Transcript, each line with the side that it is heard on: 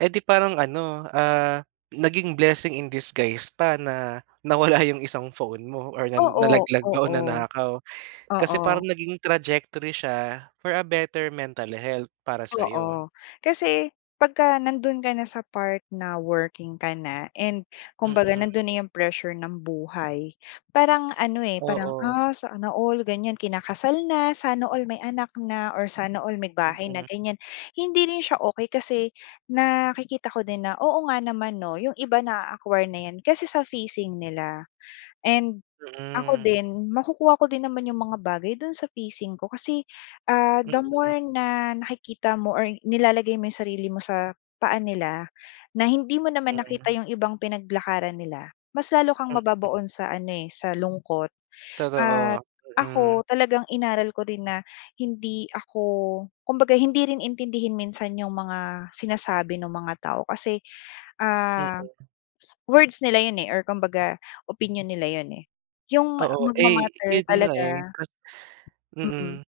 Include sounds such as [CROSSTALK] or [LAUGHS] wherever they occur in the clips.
right: Eh, 'di parang ano, ah, naging blessing in disguise pa na nawala 'yong isang phone mo or na
left: Oo,
right: nalaglag ba o
left: oo.
right: nanakaw. Kasi
left: Oo.
right: parang naging trajectory siya, for a better mental health para sa'yo.
left: Oo. Kasi, pagka nando'n ka na sa part na working ka na and kumbaga
right: Mm.
left: nando'n na 'yong pressure ng buhay, parang ano, eh, parang,
right: Oo.
left: ah, sana all, ganiyan, kinakasal na, sana all may anak na, or sana all may bahay na,
right: Mm.
left: ganiyan. Hindi rin siya okey, kasi nakikita ko din na, oo nga naman, 'no, 'yong iba na-a-acquire na 'yan kasi sa phasing nila. And ako
right: Mm.
left: din, makukuha ko din naman 'yong mga bagay do'n sa phasing ko kasi, ah, the
right: Mm.
left: more na nakikita mo or nilalagay mo 'yong sarili mo sa paa nila, na hindi mo naman nakita
right: Mm.
left: 'yong ibang pinaglakaran nila, mas lalo kang
right: Mm.
left: mababaon sa ano, eh, sa lungkot.
right: Totoo,
left: At ako,
right: mm.
left: talagang inaral ko din na hindi ako kumbaga hindi rin intindihin minsan 'yong mga sinasabi no'ng mga tao kasi, ah,
right: Mm.
left: s words nila 'yon, eh, or kumbaga opinyon nila 'yon, eh. 'Yong ma
right: Oo. Eh,
left: magma-matter
right: 'yon nga, eh,
left: talaga
right: kas
left: mm,
right: mm.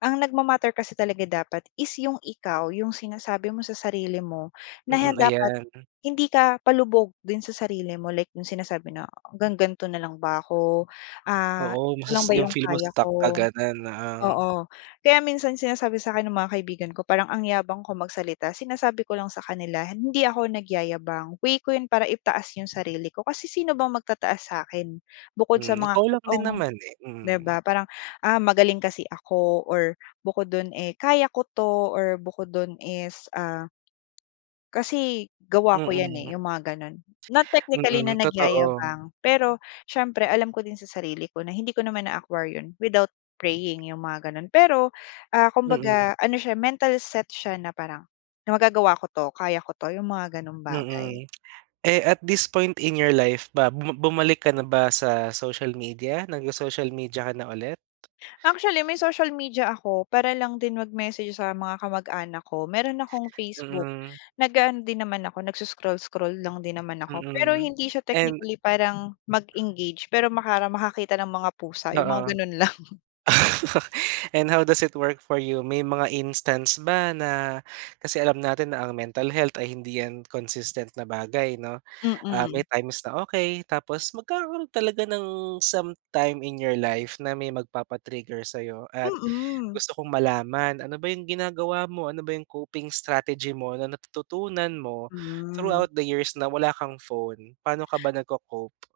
left: ang nagma-matter kasi talaga dapat is 'yong ikaw, 'yong sinasabi mo sa sarili mo na
right: Mm,
left: dapat,
right: ayan.
left: hindi ka palubog din sa sarili mo, like 'yong sinasabi na hanggang ganito na lang ba ako, ah,
right: Oo.
left: ito lang
right: Masus
left: ba
right: 'yong
left: 'yong
right: feel mo
left: kaya
right: stuck ka
left: ko
right: gano'n, oo.
left: oo. Kaya minsan sinasabi sa'kin ng mga kaibigan ko, parang ang yabang ko magsalita, sinasabi ko lang sa kanila, "Hindi ako nagyayabang, way ko 'yon para itaas 'yong sarili ko" kasi sino bang magtataas sa'kin? Bukod sa
right: Hmm,
left: mga
right: ikaw lang din
left: totoong
right: naman, eh,
left: 'di
right: mm.
left: ba, parang, ah, magaling kasi ako, or bukod do'n, eh, kaya ko 'to, or bukod dun is ah kasi gawa ko yan,
right: Mm.
left: eh, 'yong mga gano'n. Not technically
right: Mm,
left: na
right: totoo.
left: nagyayabang, pero siyempre alam ko din sa sarili ko na hindi ko naman na-acquire 'yon without praying, 'yong mga gano'n. Pero, ah,
right: Mm.
left: kumbaga ano siya, mental set siya na parang, na magagawa ko 'to, kaya ko 'to, 'yong mga gano'ng bagay.
right: Mm. [CLICKS TONGUE] Eh, at this point in your life ba, bu bumalik ka na ba sa social media? Nagso-social media ka na ulit?
left: Actually, may social media ako, para lang din mag-message sa mga kamag-anak ko. Meron akong Facebook,
right: Mm.
left: nag-aano din naman ako nagso-scroll-scroll lang din naman ako. Pero
right: Mm,
left: hindi siya
right: and
left: technically parang, mag-engage pero makara makakita ng mga pusa, 'yong mga
right: Oo.
left: gano'n lang.
right: [LAUGHS] And how does it work for you? May mga instance ba na kasi alam natin na ang mental health ay hindi 'yan consistent na bagay, 'no. Ah, may
left: Mm.
right: times na okay, tapos magkakaroon talaga ng sometime in your life na may magpapa-trigger sa'yo. At
left: Mm.
right: gusto kong malaman, ano ba 'yong ginagawa mo? Ano ba 'yong coping strategy mo natututunan mo
left: Mm.
right: throughout the years na wala kang phone? Paano ka ba nagco-cope?